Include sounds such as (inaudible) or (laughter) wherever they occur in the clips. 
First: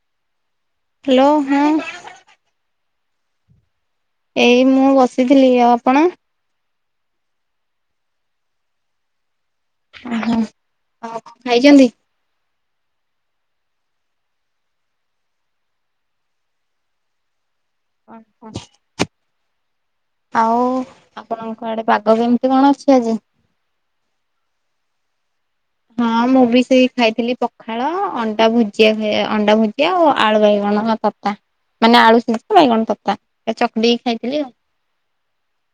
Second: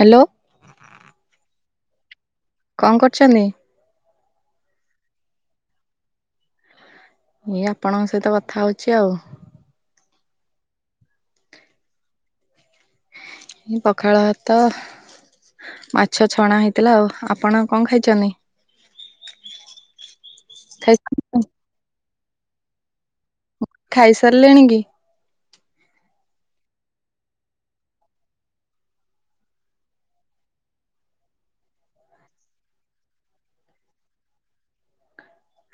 Hello. Hello ହଁ। କଣ କରୁଛନ୍ତି? ଏଇ ମୁଁ ବସିଥିଲି ଆଉ ଆପଣ। ଏଇ ଆପଣଙ୍କ ସହିତ କଥା ହଉଛି ଆଉ। ଓହୋ ଆଉ କଣ ଖାଇଛନ୍ତି? ପଖାଳ ଭାତ ମାଛ ଛଣା ହେଇଥିଲା ଆଉ ଆପଣ। କଣ ଖାଇଛନି? ଆଉ ଖାଇ ଆପଣଙ୍କ ଆଡେ ପାଗ କେମିତି କଣ ଅଛି ଆଜି? ଖାଇ ସାରିଲେଣି କି? ହଁ ମୁଁ ବି ସେଇ ଖାଇଥିଲି ପଖାଳ ଅଣ୍ଡା ଭୁଜିଆ ଅଣ୍ଡା ଭୁଜିଆ ଆଉ ଆଳୁ ବାଇ କଣ ତତା ମାନେ ଆଳୁ ସିଜା ବାଇଗଣ ତତା ଏ ଚକିଟିକି ଖାଇଥିଲି ଆଉ।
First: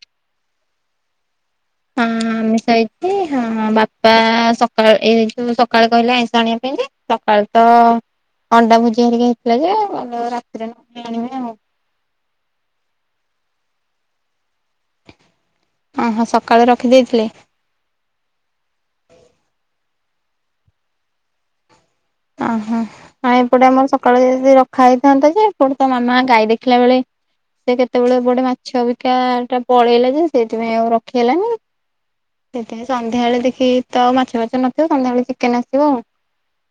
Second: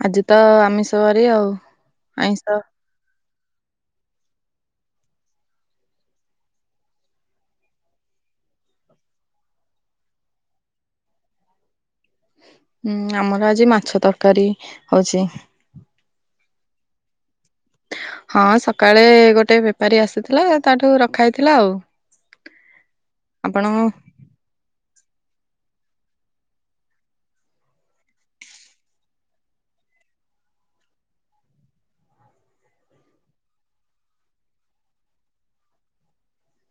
ଆଜି ତ ଆମିଷ ବାରି ଆଉ। ହଁ ଆଇଁଷ (unintelligible) ଏ- ହଁ ବାପା ସକାଳେ ଏଇ ଯଉ ସକାଳେ କହିଲେ ଆଇଁଷ ଆଣିବା ପାଇଁ ଯେ ସକାଳୁ ତ ଅଣ୍ଡା ଭୁଜିଆ ହେରିକି ହେଇଥିଲା ଯେ କହିଲେ ରାତିରେ ନହଲେ ଆଣିବା ଆଉ। ହୁଁ ଆମର ଆଜି ମାଛ ତରକାରୀ ହଉଚି। ଓ ହ ସକାଳେ ରଖିଦେଇଥିଲେ? ହଁ ସକାଳେ ଗୋଟେ ବେପାରୀ ଆସୁଥିଲା ତାଠୁ ରଖା ହେଇଥିଲା ଆଉ। ଓହୋ ଆଉ ଆପଣ ଏପଟେ ଆମର ହୁଁ ସକାଳୁ ଯଦି ରଖା ହେଇଥାନ୍ତା ଯେ ଏପଟେ ତ ମାମା ଗାଈ ଦେଖିଲା ବେଳେ ସେ କେତେବେଳେ ଗୋଟେ ମାଛ ବିକା ଟା ପଳେଇଲା ଯେ ସେଇଥିପାଇଁ ଆଉ ରଖି ହେଲାନି। ସେଥିପାଇଁ ସନ୍ଧ୍ୟାବେଳେ ଦେଖି ତ ମାଛ ଫାଛ ନଥିବ ସନ୍ଧ୍ୟାବେଳେ ଚିକେନ୍ ଆସିବ ଆଉ।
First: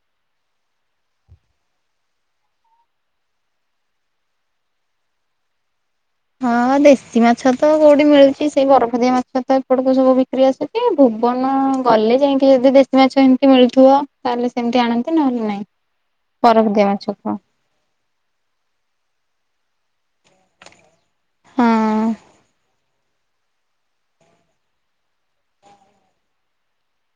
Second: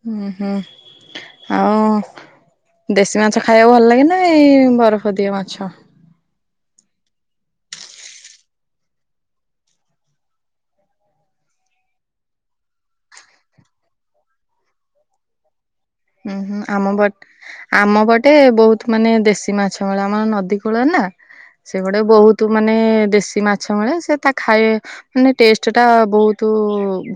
ହୁଁ -ହୁଁ। ଆଉ ଦେଶୀ ମାଛ ଖାଇବାକୁ ଭଲ ଲାଗେ ନା ଏଇ ବରଫ ଦିଆ ମାଛ? ହଁ ଦେଶୀ ମାଛ ତ କଉଠି ମିଳୁଚି ସେଇ ବରଫ ଦିଆ ମାଛ ତ ଏପଟକୁ ସବୁ ବିକ୍ରି ଆସୁଚି। ଏ ଭୁବନ ଗଲେ ଯାଇକି ଯଦି ଦେଶୀ ମାଛ ଏମିତି ମିଳୁଥିବ ତାହେଲେ ସେମିତି ଆଣନ୍ତି ନହେଲେ ନାଇଁ। ହୁଁ -ହୁଁ ବରଫଦିଆ ଆମ ମାଛ ବଟ୍ କଣ। ଆମ ପଟେ ବହୁତ୍ ମାନେ ଦେଶୀ ମାଛ ମିଳେ ଆମର ନଦୀ କୂଳରେ ନା। ହଁ ସେପଟେ ବହୁତୁ ମାନେ ଦେଶୀ ମାଛ ମିଳେ ସେ ତା ଖାଏ ମାନେ ଟେଷ୍ଟେ ଟା ବହୁତୁ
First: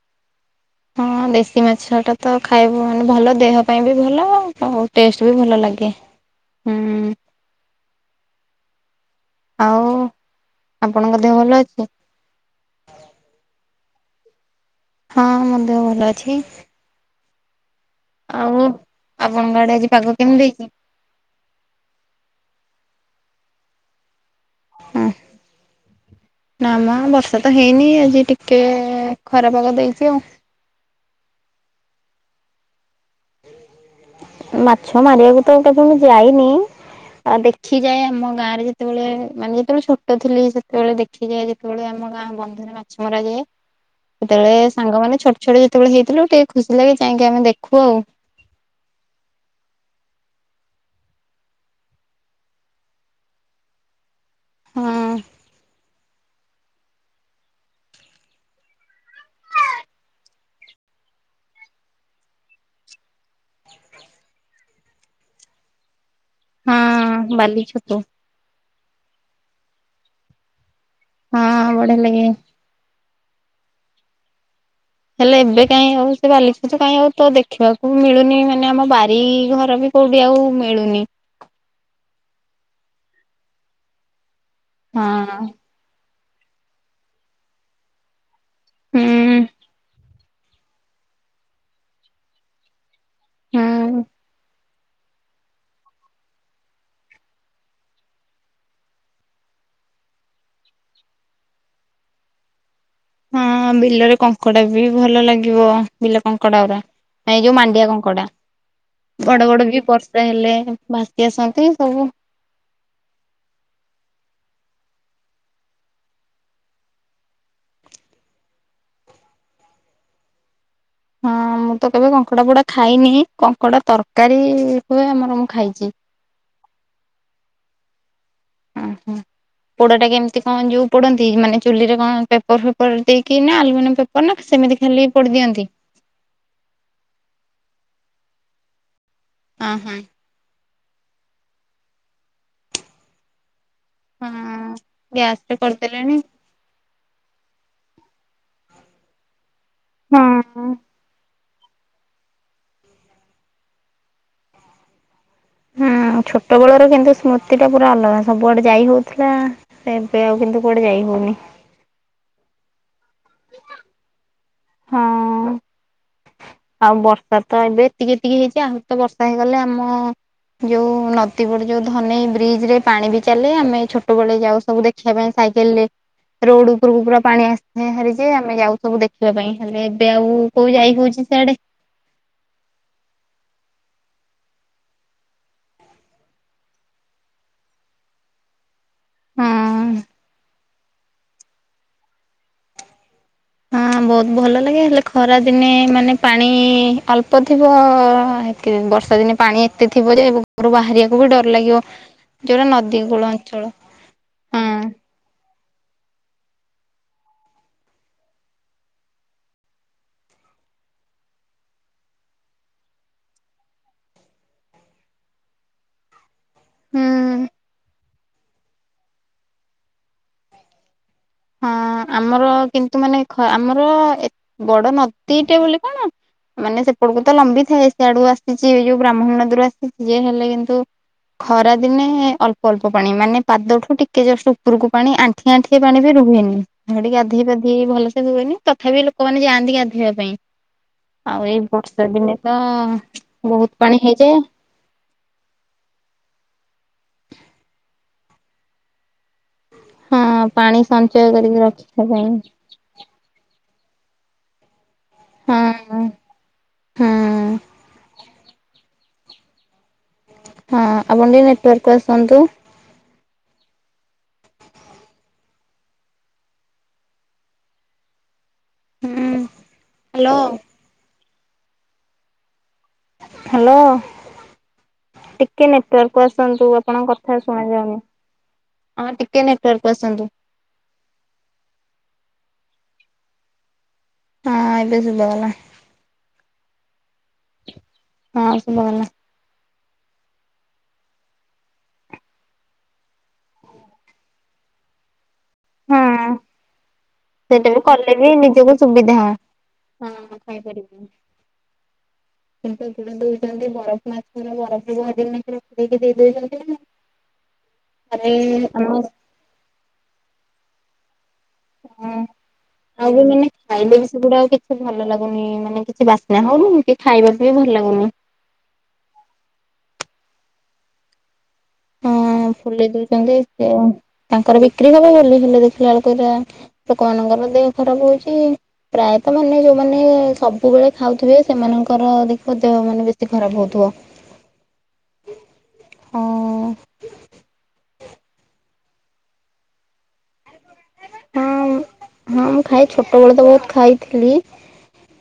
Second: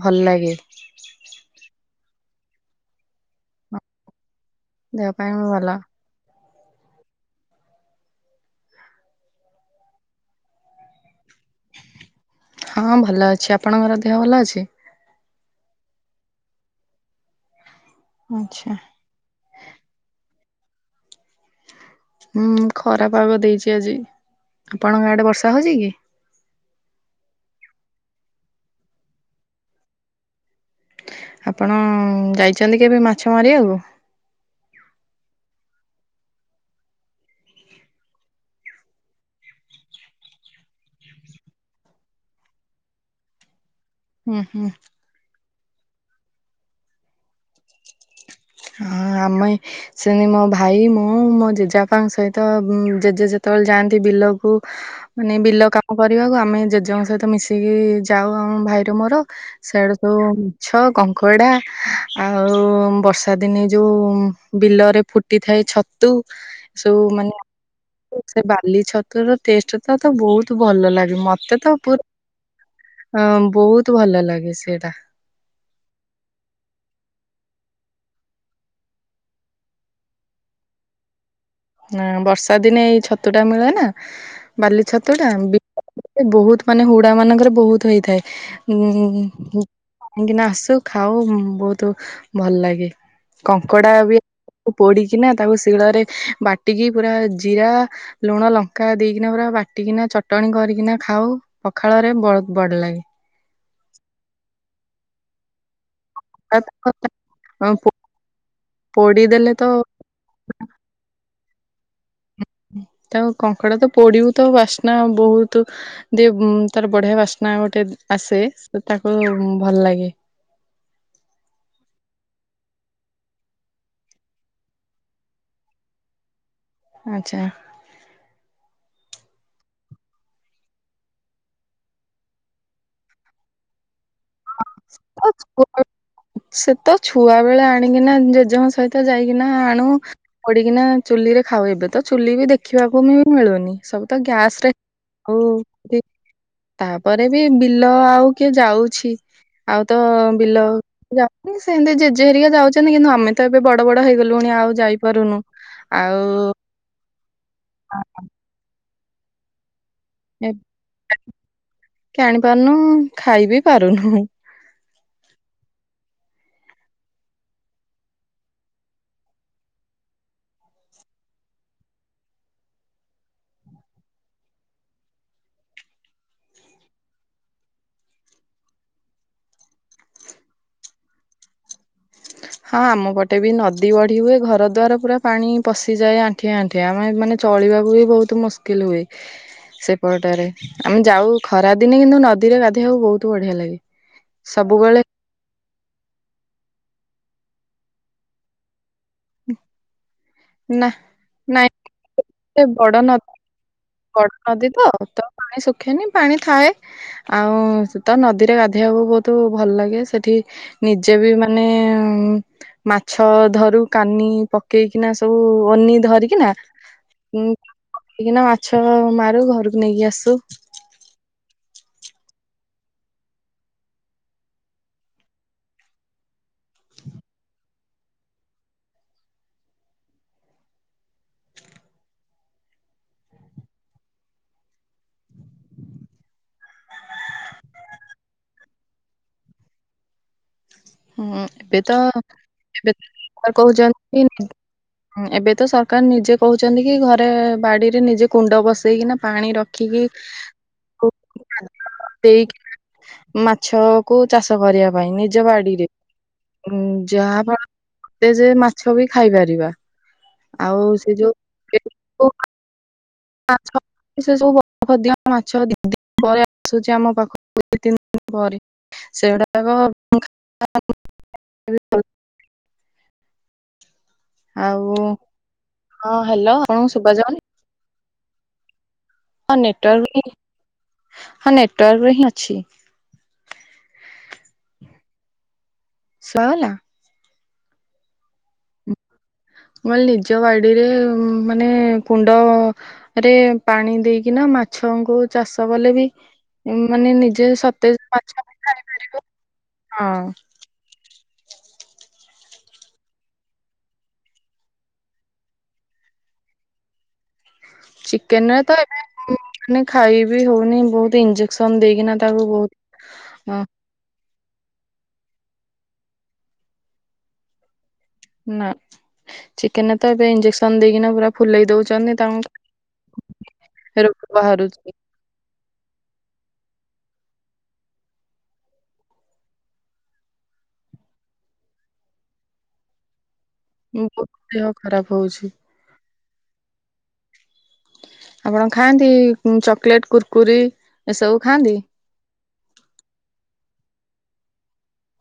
ଭଲ ଲାଗେ। ହଁ ଦେଶୀ ମାଛ ଟା ତ ଖାଇବୁ ମାନେ ଭଲ ଦେହ ପାଇଁ ବି ଭଲ ଆଉ। ହ -ହଉ ଟେଷ୍ଟ୍ ବି ଭଲ ଲାଗେ -ହୁଁ। ଆଉ ଆପଣଙ୍କ ଦେହ ଭଲ ଅଛି ତ? ହଁ ଭଲ ଅଛି। ଆପଣଙ୍କର ଦେହ ଭଲ ଅଛି? ହଁ ମୋ ଦେହ ଭଲ ଅଛି। ଆଉ ଆଚ୍ଛା ଆପଣଙ୍କ ଆଡେ ଆଜି ପାଗ କେମିତି ଦେଇଚି? ହୁଁ ଖରା ପାଗ ଦେଇଚି ଆଜି। ଆପଣଙ୍କ ଆଡେ ବର୍ଷା ହଉଚି କି? ନା ମ ବର୍ଷା ତ ହେଇନି ଆଜି ଟିକେ ଖରାପାଗ ଦେଇଚି ଆଉ। ଆପଣ ଯାଇଚନ୍ତି କେବେ ମାଛ ମାରିବାକୁ? ମାଛ ମାରିବାକୁ ତ କେବେବି ଯାଇନି ଆ- ଦେଖିଯାଏ ଆମ ଗାଁ ରେ ଯେତେବେଳେ ମାନେ ଯେତେବେଳେ ଛୋଟ ଥିଲି ସେତେବେଳେ ଦେଖିଯାଏ ଯେତେବେଳେ ଆ ଆମ ଗାଁ ବନ୍ଧରେ ମାଛ ମରାଯାଏ। ହୁଁ ସେତେବେଳେ ହୁଁ ସାଙ୍ଗ ମାନେ ଛୋଟ ଛୋଟ ଯେତେବେଳେ ହେଇଥିଲୁ ଟିକେ ଖୁସି ଲାଗେ ଯାଇଁକି ଆମେ ଦେଖୁ ଆଉ। ହଁ ଆମେ (unintelligible) ମୋ ଭାଇ ମୁଁ ମୋ ଜେଜେବାପାଙ୍କ ସହିତ ଜେଜେ ଯେତେବେଳେ ଯାଆନ୍ତି ବିଲ କୁ ହଁ। ମାନେ ବିଲ କା କରିବାକୁ ଆମେ ଜେଜେଙ୍କ ସହିତ ମିଶିକି ଯାଉ ଆମ ଭାଇର ମୋର। ସିଆଡେ ସବୁ (unintelligible) କଙ୍କଡା ଆଉ ବର୍ଷା ତା ଦିନେ ଯଉ ବିଲରେ ଫୁଟି ଥାଏ ଛତୁ ସବୁ ହଁ ବାଲି ଛତୁ ମାନେ ସେ ବାଲି ଛତୁର ଟେଷ୍ଟେ ଟା ତ ବହୁତ୍ ଭଲ ଲାଗେ ହଁ ମତେ ତ ପୁ ବଢିଆ ଲାଗେ। ହଁ ବହୁତ୍ ଭଲ ଲାଗେ ସେଇଟା। ହେଲେ ଏବେ କାଇଁ ଆଉ ସେ ବାଲି ଛତୁ କାଇଁ ଆଉ ତ ଦେଖିବାକୁ ମିଳୁନି ମାନେ ଆମ ବାରି ଘର ବି କଉ ବି ଆଉ ମିଳୁନି। ହାଁ ବର୍ଷା ଦିନେ ଏଇ ଛତୁ ଟା ମିଳେ ନା ବାଲି ଛତୁ ଟା ବି ବହୁତ୍ ମାନେ ହୁଡା ମାନଙ୍କରେ ବହୁତ୍ ହେଇଥାଏ ହୁଁ ଉଁ - କାହିଁକିନା ଆସୁ ଖାଉ ବହୁତ୍ ଭଲ୍ ଲାଗେ କଙ୍କଡା ହୁଁ। ବି ପୋଡିକିନା ତାକୁ ଶିଳରେ ବାଟିକି ପୁରା ଜିରା ଲୁଣ ଲଙ୍କା ଦେଇକିନା ପୁରା ବାଟିକିନା ଚଟଣି କରିକିନା ଖାଉ ପଖାଳ ରେ ବହୁତ ବଡ ଲାଗେ ହଁ ବିଲରେ କଙ୍କଡା ବି ଭଲ ଲାଗିବ ବିଲ କଙ୍କଡା ଏ ଯୋଉ ମାଣ୍ଡିଆ କଙ୍କଡା ବଡ ପୋଡିଦେଲେ ତ ବଡ ବି ପର ପା ହେଲେ ଭାସି ଆସନ୍ତି ସବୁ ତାକୁ କଙ୍କଡା ତ ପୋଡିବୁ ତ ବାସ୍ନା ବହୁତ ଦ ତାର ବଢିଆ ବାସ୍ନା ଗୋଟେ ଆସେ ତାକୁ ଭଲ ଲାଗେ ହଁ ମୁଁ ତ କେବେ କଙ୍କଡା ପୋଡା ଖାଇନି କଙ୍କଡା ତରକାରୀ ହୁଏ ଆମର ମୁଁ ଖାଇଛି ଆଛା ହୁଁ ହୁଁ ପୋଡାଟା କେମିତି କଣ ଯୋଉ ପଡନ୍ତି ମାନେ ଚୁଲିରେ କଣ ପେପର ଫେପର ଦେଇକି ନା ଆଲୁମିନିୟମ୍ ପେପର ନା ସେମିତି ଖାଲି ପୋଡି ଦିଅନ୍ତି? ଛ ସେ ତ ଛୁଆ ବେଳେ ଆଣିକିନା ଜେଜେମା ସହିତ ତ ଯାଇକିନା ଅଁ ଆଣୁ ହଁ। ପୋଡିକିନା ଚୁଲି ରେ ଖାଉ ଏବେ ତ ଚୁଲି ବି ଦେଖିବାକୁ ବି ମିଳୁନି ସବୁ ତ ଗ୍ୟାସ ରେ ଆଉ ଏଠି କଲେଣି ତାପରେ ବି ବିଲ ଆଉ କିଏ ଯାଉଛି ଆଉ ତ ହଁ ବିଲ ହଁ ସେମିତି ଜେଜେ ହେରିକା ଯାଉଛନ୍ତି କିନ୍ତୁ ଆମେ ତ ଏବେ ବଡ ବଡ ହେଇଗଲୁଣି ଆଉ ଯାଇପାରୁନୁ ହୁଁ ଆଉ ଛୋଟ ବେଳର କିନ୍ତୁ ସ୍ମୃତି ଟା ପୁରା ଅଲଗା ସବୁଆଡେ ଯାଇ ହଉଥିଲା ସେ ଏବେ ଆଉ କିନ୍ତୁ କୋଉଆଡେ ଯାଇ ହଉନି ଜାଣି ପାରୁନୁ ଖାଇ ବିି ପାରୁନୁ ହଁ ଆଉ ବର୍ଷା ତ ଏବେ ଏତିକି ଏତିକି ହେଇଛି ଆହୁ ତ ବର୍ଷା ହେଇଗଲେ ଆମ ଯୋଉ ନଦୀ ବଡି ଯୋଉ ଧନୀ ବ୍ରିଜ ରେ ପାଣି ବି ଚାଲେ ଆମେ ଛୋଟ ବେଳେ ଯାଉ ସବୁ ଦେ ଖିବା ପାଇଁ ସାଇକଲରେ ରୋଡ ଉପରକୁ ପୁରା ପାଣି ଆସିଥାଏ ହାରି ଯେ ଆମେ ଯାଉ ସବୁ ଦେଖିବା ପାଇଁ ହେଲେ ଏବେ ଆଉ କୋଉ ଯାଇ ବହୁଝି ସେଆଡେ ହଁ ଆମ ପଟେ ବି ନଦୀ ବଢି ହୁଏ ଘର ଦ୍ୱାର ପୁରା ପାଣି ପଶିଯାଏ ଆଣ୍ଠ ଆଠିଆଣ୍ଠି ଆମ ମାନେ ଚଳିବାକୁ ବି ବହୁତ ମୁ ସ୍କିଲ ହୁଏ ହଁ ସେପଟରେ ଆମେ ଯାଉ ଖରା ଦିନେ କିନ୍ତୁ ନଦୀରେ ଗାଧେଇବାକୁ ବହୁତ ବଢିଆ ଲାଗେ ସବୁବେଳେ ଖରାଦିନେ ମାନେ ପାଣି ଅଳ୍ପ ଥିବ ଏତେ ବର୍ଷା ଦିନେ ପାଣି ଏତେ ଥିବ ଯେ ଘରୁ ନା ବାହାରିବାକୁ ବି ଡର ନାଇଁ ଲାଗିବ ଏତେ ଯୋଉଟା ବଡ ନଦୀ କୂଳ ଅଞ୍ଚଳ ବଡ ନଦୀ ହଁ ତ ତ ପାଣି ସୁଖେନି ପାଣି ଥାଏ ଆଉ ତ ନଦୀରେ ଗାଧୋଇବାକୁ ବହୁତ ଭଲ ଲାଗେ ସେଠି ନିଜେ ବି ମାନେ ମାଛ ଧରୁ କାନି ପକେଇକିନା ସବୁ ଅନି ଧରିକି ନା ହୁଁ ଧରିକିନା ମାଛ ମାରୁ ଘରକୁ ନେଇକି ଆସୁ ହଁ ଆମର କିନ୍ତୁ ମାନେ ଆମର ବଡ ନଦୀଟେ ବୋଲି କଣ ମାନେ ସେପଟକୁ ତ ଲମ୍ବି ଥାଏ ସେଆଡୁ ଆସ ସେ ଯ ଯୋଉ ବ୍ରାହ୍ମଣୀ ନଦୀରୁ ଆସିଛିସି ଯେ ହେଲେ କିନ୍ତୁ ଖରା ଦିନେ ଅଳ୍ପ ଅଳ୍ପ ପାଣି ମାନେ ପାଦଠୁ ଟିକେ ଜଷ୍ଟ ଉପରକୁ ପାଣି ଆଣ୍ଠି ଆଣ୍ଠି ପାଣି ବି ରୁହେ ନି ସେଠି ଗାଧୋଇ ପାଧେଇ ଭଲସ ହୁଏନି ତଥାପି ଲୋକମାନେ ଯାଆନ୍ତି ଗାଧୋଇବା ପାଇଁ ହୁଁ ଆଉ ଏଇ ଏବେ ତ ବର୍ଷା ଦିନେ ତ ଏବେ ସରକାର ବହୁତ କହୁଛନ୍ତି ପାଣି ହେଇଯାଏ କି, ଏବେ ତ ସରକାର ନିଜେ କହୁଛନ୍ତି କି ଘରେ ବାଡିରେ ନିଜେ କୁଣ୍ଡ ବସେଇକିନା ପାଣି ର କି କି ହଁ ପାଣି ସଞ୍ଚୟ କରିକି ରଖିବା ପାଇଁ ସେଇ ମାଛ କୁ ଚାଷ କରିବା ପାଇଁ ନିଜ ବାଡି ହଁ ହଁ ଯାହା ଫଳରେ ମତେ ଯେ ମାଛ ବି ଖାଇପାରିବା। ଆଉ ହଁ ସେ ଆପଣ ଟିକେ ନେଟୱାର୍କକୁ ଯୋଉ ଆସନ୍ତୁ ମା ସେ ସବୁ ବ ଦ ମାଛି ପରେ ଆସୁଛି ଆମ ପାଖକୁ ଦୁ ତିନି ଦିନ ପରେ ହୁଁ ସେଗୁଡ଼ାକ। Hello (unintelligible) hello. ଆଉ ଟିକେ ହଁ ନେଟୱାର୍କ କୁ ହ୍ୟାଲୋ ଆସନ୍ତୁ ଆପଣଙ୍କୁ ଶୁଭା ଆପଣଙ୍କ କଥା ଯାଉନି? ଶୁଣ ଯାଉନି ହଁ ଟି ହଁ ନେଟୱାର୍କ ହିଁ ହଁ ନେଟୱାର୍କ ହିଁ ଅଛି। ହଁ ଏବେ ଶୁଭାଗଲା। ଶୁଆଗଲା? ହଁ ଶୁଭାଗଲା। ମୁଁ କଇଲି ନିଜ ବାଡିରେ ମାନେ କୁଣ୍ଡ ରେ ପାଣି ଦେଇକିନା ମାଛଙ୍କୁ ଚାଷ କଲେ ବି ହଁ ମାନେ ନିଜେ ସେଇଟା ବି ସତେଜ୍‌ ମାଛ ଖାଇପାରିବ। ହୁଁ ହଁ। ହୁଁ ଖାଇପାରିବି। କିନ୍ତୁ ଯୋଉ ମାନେ ଦୋଉଚନ୍ତି ବରଫ ମାଛର ବରଫେଇକି ପୁରେଇ କି ଦେଇଦୋଉଚନ୍ତି ନା ଘରେ ଚିକେନ ତ ଆମ ଏବେ ଖାଇ ବି ହୋଉନି ବହୁତ ଇଂଜ ହଁ ଆଉ ବି ମାନେ ହଁ ଖାଇଲେ ବି ସେଗୁଡା ଆଉ କି ମତେ ଭଲ ଲାଗୁନି ମାନେ କିଛି ବାସ୍ନା ହୋଉନି କି ଖାଇବାକୁ ବି ଭଲ ଲାଗୁନି ନା ଚିକେନ୍‌ ତ ଏବେ ଇଞ୍ଜେକ୍ସନ ଦେଇକିନା ପୁରା ଫୁଲେଇ ଦୋଉଚନ୍ତି। ଫୁଲି ଦୋଉଚନ୍ତି ସେ ତାଙ୍କର ବିକ୍ରି ବାହାରୁଛି କବ ବୋଲି ହେ ଦେଖିଲା ବେଳକୁ ଲୋକମାନାନଙ୍କର ଦେହ ଖରାପ୍ ହୋଉଚି। ପ୍ରାୟତଃ ମାନେ ଯୋଉମାନେ ସବୁବେଳେ ଖାଉଥିବେ ସେମାନଙ୍କର ଦେଖ ଦେହ ମାନେ ବେଶୀ ଖରାପ୍ ହୋଉ ମୁଁ ପୁଅ ଦେହ ଖରାପ୍ ହୋଉଚି। ହଁ। ଆପଣ ଖାଆନ୍ତି ଚକୋଲେଟ୍ କୁରକୁରି ଏସବୁ ଖାଆନ୍ତି? ହଁ ହଁ ମୁଁ ଖାଇ ଛୋଟ ବେଳେ ତ ବହୁତ ଖାଇଥିଲି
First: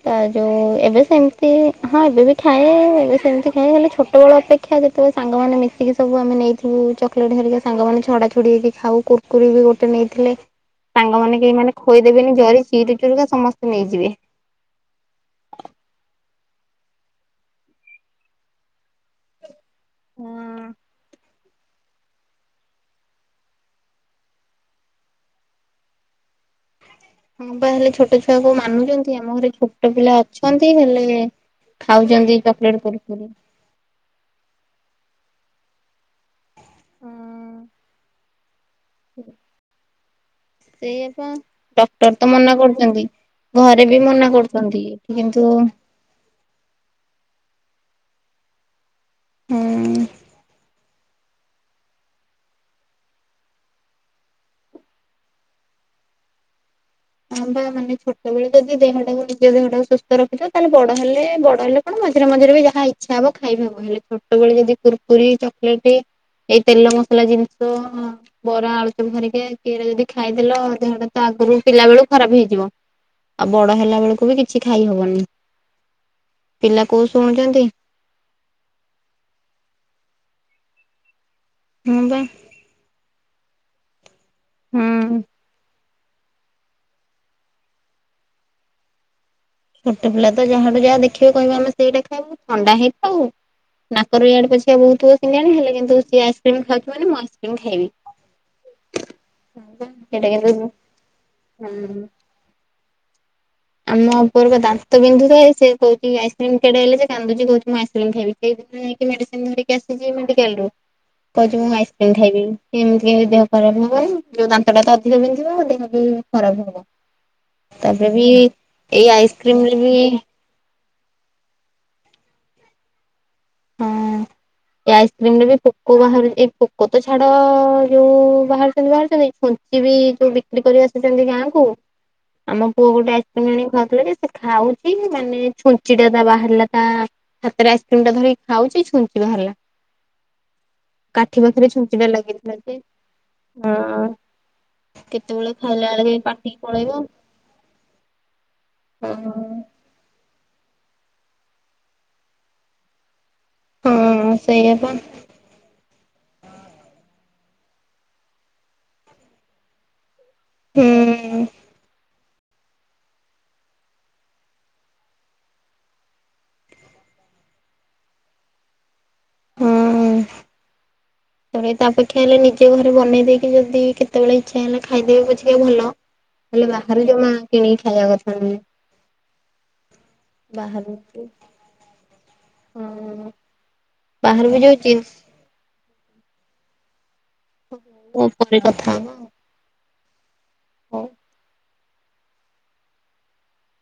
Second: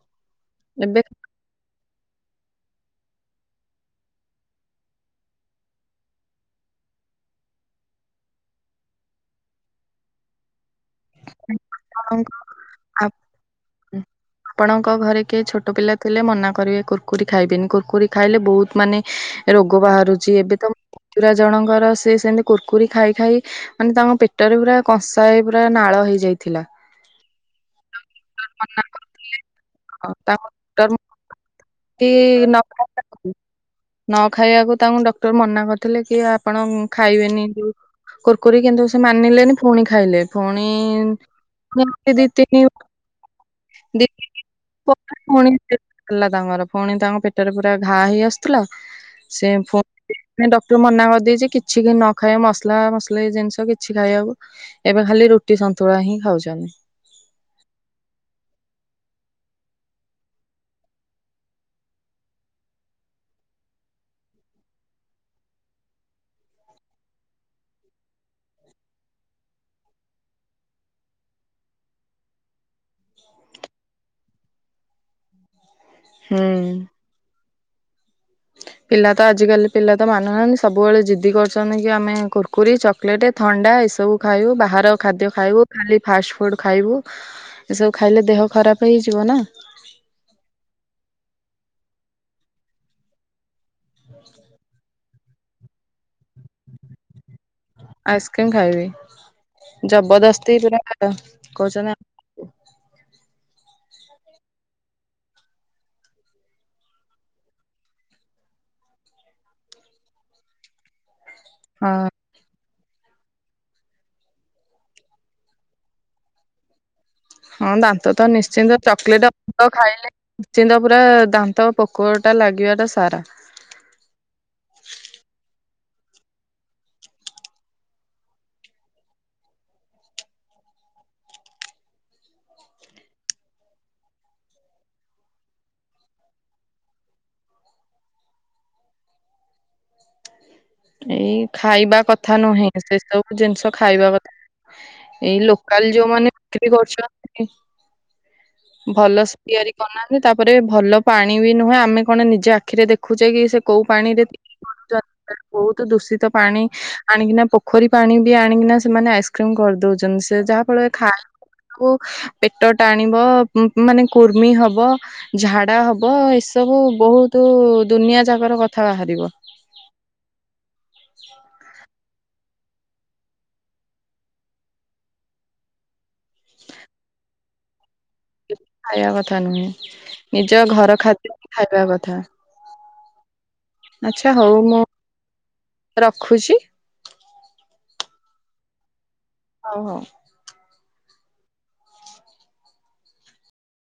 ତ ଯୋଉ ଏବେ ସେମିତି ହଁ ଏବେ ବି ଖାଏ ଏବେ ସେମିତି ଖାଏ ହେଲେ ଛୋଟବେଳ ଅପେକ୍ଷା ଯେତେବେଳେ ସାଙ୍ଗମାନେ ମିଶିକି ସବୁ ଆମେ ନେଇ ହୁଁ ଚକୋଲେଟ ଧରିକ ସାଙ୍ଗମାନେ ଛଡା ଛଡି ହେଇକି ଖାଉ କୁୁରକୁରି ବି ଗୋଟେ ନେଇଥିଲେ ସାଙ୍ଗମାନେ କେହି ମାନେ ଆପଣଙ୍କ ଖୋଇଦେବେନି ଜରି ଚିରୁ ଆପ ଚିରୁକା ସମସ୍ତେ ନେଇଯିବେ। ଆପଣଙ୍କ ଘରେ କିଏ ଛୋଟ ପିଲା ଥିଲେ ମନା କରିବେ କୁରକୁରି ଖାଇବେନି କୁରକୁରି ଖାଇଲେ ବହୁତ ମାନେ ରୋଗ ବାହାରୁଚି ଏବେ ତ ହଁ ପୁତୁରା ଜଣଙ୍କର ସେ ସେମିତି କୁୁରକୁରି ଖାଇ ଖାଇ ମାନେ ତାଙ୍କ ପେଟରେ ପୁରା କଂସା ହେଇ ପୁରା ନାଳ ହେଇଯାଇଥିଲା। ହଁ ବା ହେଲେ ଛୋଟ ଛୁଆ କ ମାନୁଚନ୍ତି ଆମ ଘରେ ଛୋଟ ଆଉ ପିଲା ତାଙ୍କୁ ଅଛନ୍ତି ଡକ୍ଟର ହେଲେ କି ଖାଉଚନ୍ତି ନ ଚକଲେଟ ଖାଇବାକୁ କୁରକୁରି ନ ଖାଇବାକୁ ତାଙ୍କୁ ଡକ୍ଟର ମନା କରିଥିଲେ କି ଆପଣ ଖାଇବେନି ଯୋଉ କୁରକୁରି କିନ୍ତୁ ସେ ମାନିଲେନି ଫୁଣି ଖାଇଲେ ଫୁଣି। ସେଇଆ ପା ଡକ୍ଟର ତ ମନା (unintelligible) କରୁଛନ୍ତି ଘରେ ବି ମନା କରୁଚନ୍ତି ଦିନ ପରେ କିନ୍ତୁ ପୁଣି ହେଲା ତାଙ୍କର ଫୁଣି ତାଙ୍କ ପେଟରେ ପୁରା ଘା ହେଇ ଆସୁଥିଲା ସେ ଫୋ ହୁଁ ଡକ୍ଟର ମନା କରିଦେଇ ଯେ କି କିଛି କି ନ ଖାଇବା ମସଲା ମସଲି ଜିନିଷ କିଛି ଖାଇବାକୁ ଏବେ ଖାଲି ରୁଟି ସନ୍ତୁଳା ହିଁ ଖାଉଛନ୍ତି। ହଁ ବା ମାନେ ଛୋଟବେେଳେ ଯଦି ଦେହଟାକୁ ନିଜ ଦେହଟାକୁ ସୁସ୍ଥ ରଖିଉ ତାହେଲେ ବଡ ହେଲେ ବଡ ହେଲେ ଆପଣ ମଝିରେ ମଝିରେ ବି ଯାହା ଇଚ୍ଛା ହବ ଖାଇବ ହବ ହେଲେ ଛୋଟବେଳେ ଯଦି କୁରପୁରୀ ଚକଲେଟ ଏଇ ତେଲ ମସଲା ଜିନିଷ ବରା ଆଳୁଚପ ଘରିକା କି ଏରା ଯଦି ଖାଇଦେଲ ଦେହଟା ତ ଆଗରୁ ପିଲା ବେଳୁ ଖରାପ ହେଇଯିବ ଆଉ ବଡ ହେଲା ବେଳକୁ ବି କିଛି ଖାଇ ହବନି। ହୁଁ। ପିଲା କୋଉ ଶୁଣୁଛନ୍ତି। ପିଲା ତ ଆଜିକାଲି ପିଲା ତ ମାନୁନାହାନ୍ତି ସବୁବେଳେ ଜିଦି କରୁଛନ୍ତି କି ହଁ ଆମେ ବା। କୁରୁ କୁରୀ ଚକୋଲେଟ ଥଣ୍ଡା ଏସବୁ ଖାଇବୁ ହୁଁ ବାହାର ଖାଦ୍ୟ ଖାଇବୁ ଖାଲି ଫାଷ୍ଟ ଫୁଡ ଖାଇବୁ ଏସବୁ ଖାଇଲେ ଦେହ ଖରାପ ହେଇଯିବ ନା। ଛୋଟ ପିଲା ତ ଯାହାଠୁ ଯାହା ଦେଖିବେ କହିବେ ଆମେ ସେଇଟା ଖାଇବୁ ଥଣ୍ଡା ହେଇଥାଉ। ନାକରୁ ଇଆଡ଼େ ପଛକେ ବହୁଥିବ ସିଙ୍ଗାଣି ହେଲେ କିନ୍ତୁ ସିଏ ଆଇସ୍କ୍ରିମ୍ ଖାଉଚି ମାନେ ମୁଁ ଆଇସ୍କ୍ରିମ୍ ଖାଇବି। ଆଇସ୍କ୍ରିମ୍ ଖାଇବି ସେଇଟା ଜବରଦସ୍ତି କିନ୍ତୁ ପୁରା କହୁଛନ୍ତି ହୁଁ। ଆମ ଉପର ପା ଦାନ୍ତ ବିନ୍ଧୁଥାଏ ସେ କହୁଛି ଆଇସ୍କ୍ରିମ କେଡା ହେଲେ କାନ୍ଦୁଛି କହୁଛି ମୁଁ ଆଇକ୍ରିମ୍ ଖାଇବି କେଦିନ ଯାଇକି ମେଡିସିନ ଧରିକି ଆସିଛି ମେଡିକାଲ ରୁ କହୁଛିୁ ମୁଁ ହଁ ଆଇସ୍କ୍ରିମ୍ ଖାଇବି। ଏମିତି ହେଇ ଦେହ ଖରାପ ହବନି ଯୋଉ ଦାନ୍ତ ଟା ତ ଅଧିକ ବିନ୍ଧିବ ଦେହ ବି ଖରାପ ହବ। ହଁ ତାପରେ ଦାନ୍ତ ତ ବି ନିଶ୍ଚିନ୍ତ ଏଇ ଚକୋଲେଟ ତ ଆଇସ୍କ୍ରିମରେ ବି ଖାଇଲେ ଚିନ୍ତା ପୁରା ଦାନ୍ତ ପୋକଟା ଲାଗିବାଟା ସାରା। ହଁ। (unintelligible) ଏ ଆଇସ୍କ୍ରିମରେ ବି ପୋକ ବାହାରୁଛି ଏଇ ପୋକ ତ ଛାଡ ଯୋଉ ବାହାରୁଛନ୍ତି ବାହାରୁଛନ୍ତି ସିଏ ବି ଯୋଉ ବିକ୍ରି କରି ଆସିଛନ୍ତି ଗାଁକୁ ଆମ ପୁଅ ଗୋଟେ ଆଇସ୍କ୍ରିମ ଆଣିକି ଖାଉଥିଲା ଯେ ସେ ଖାଉଛି ମାନେ ଛୁଞ୍ଚି ଟା ତା ବାହାରିଲା ତା ହାତରେ ଆଇସ୍କ୍ରିମ ଟା ଧରିକି ଖାଉଛି ଛୁଞ୍ଚି ବାହାରଲା। ଏଇ ଖାଇବା କଥା ଯେ ନୁହେଁ ସେ ସବୁ ଜିନିଷ ଖାଇବା କଥା ଏଇ କେତେବେଳେ ଲୋକାଲ ଖାଇଲା ଯୋଉ ବେଳେ ମାନେ ପାଟିକି ବିକ୍ରି ପଳେଇବ କରୁଛନ୍ତି ଭଲସେ ତିଆରି ବନାନ୍ତି ତାପରେ ଭଲ ପାଣି ବି ନୁହେଁ ଆମେ କଣ ନିଜ ଆଖିରେ ଦେଖୁଛେ କି ସେ କୋଉ ପାଣିରେ ହଁ ସେଇଆ ପା। ବହୁତ ଦୂଷିତ ପାଣି ଆଣିକିନା ପୋଖରୀ ପାଣିବି ଆଣିକିନା ସେମାନେ ଆଇସ୍କ୍ରିମ କରିଦଉଛନ୍ତି। ଯାହା ଫଳରେ ଖାଇବାକୁ ପେଟ ଟାଣିବ ମାନେ କୁର୍ମି ହବ। ଝାଡା ହବ ଏସବୁ ବହୁତ ଦୁନିଆ ଯାକର କଥା ବାହାରିବ। ହୁଁ ହୁଁ ତାରେ ତାପେ ଇଚ୍ଛା ହେଲେ ନିଜେ ଘରେ ବନେଇ ଦେଇକି ଯଦି କେତେବେଳେ ଇଚ୍ଛା ହେଲା ଖାଇଦେବେ ପଛିକା ଭଲ। ହେଲେ ବାହାରେ ଜମା କିଣିକି ଖାଇବା କଥା। ନୁହେଁ ଖାଇବା କଥା ନୁହେଁ ନିଜ ବାହାରୁ ଘର ଖାଦ୍ୟ ହିଁ ଖାଇବା କଥା। ହଁ ଆଛା ବାହାରୁ ହଉ ବି ଯୋଉ ମୁଁ ରଖୁଛି। ହଉ ପରେ କଥାହେବା। ହଉ ହଉ। ହଉ।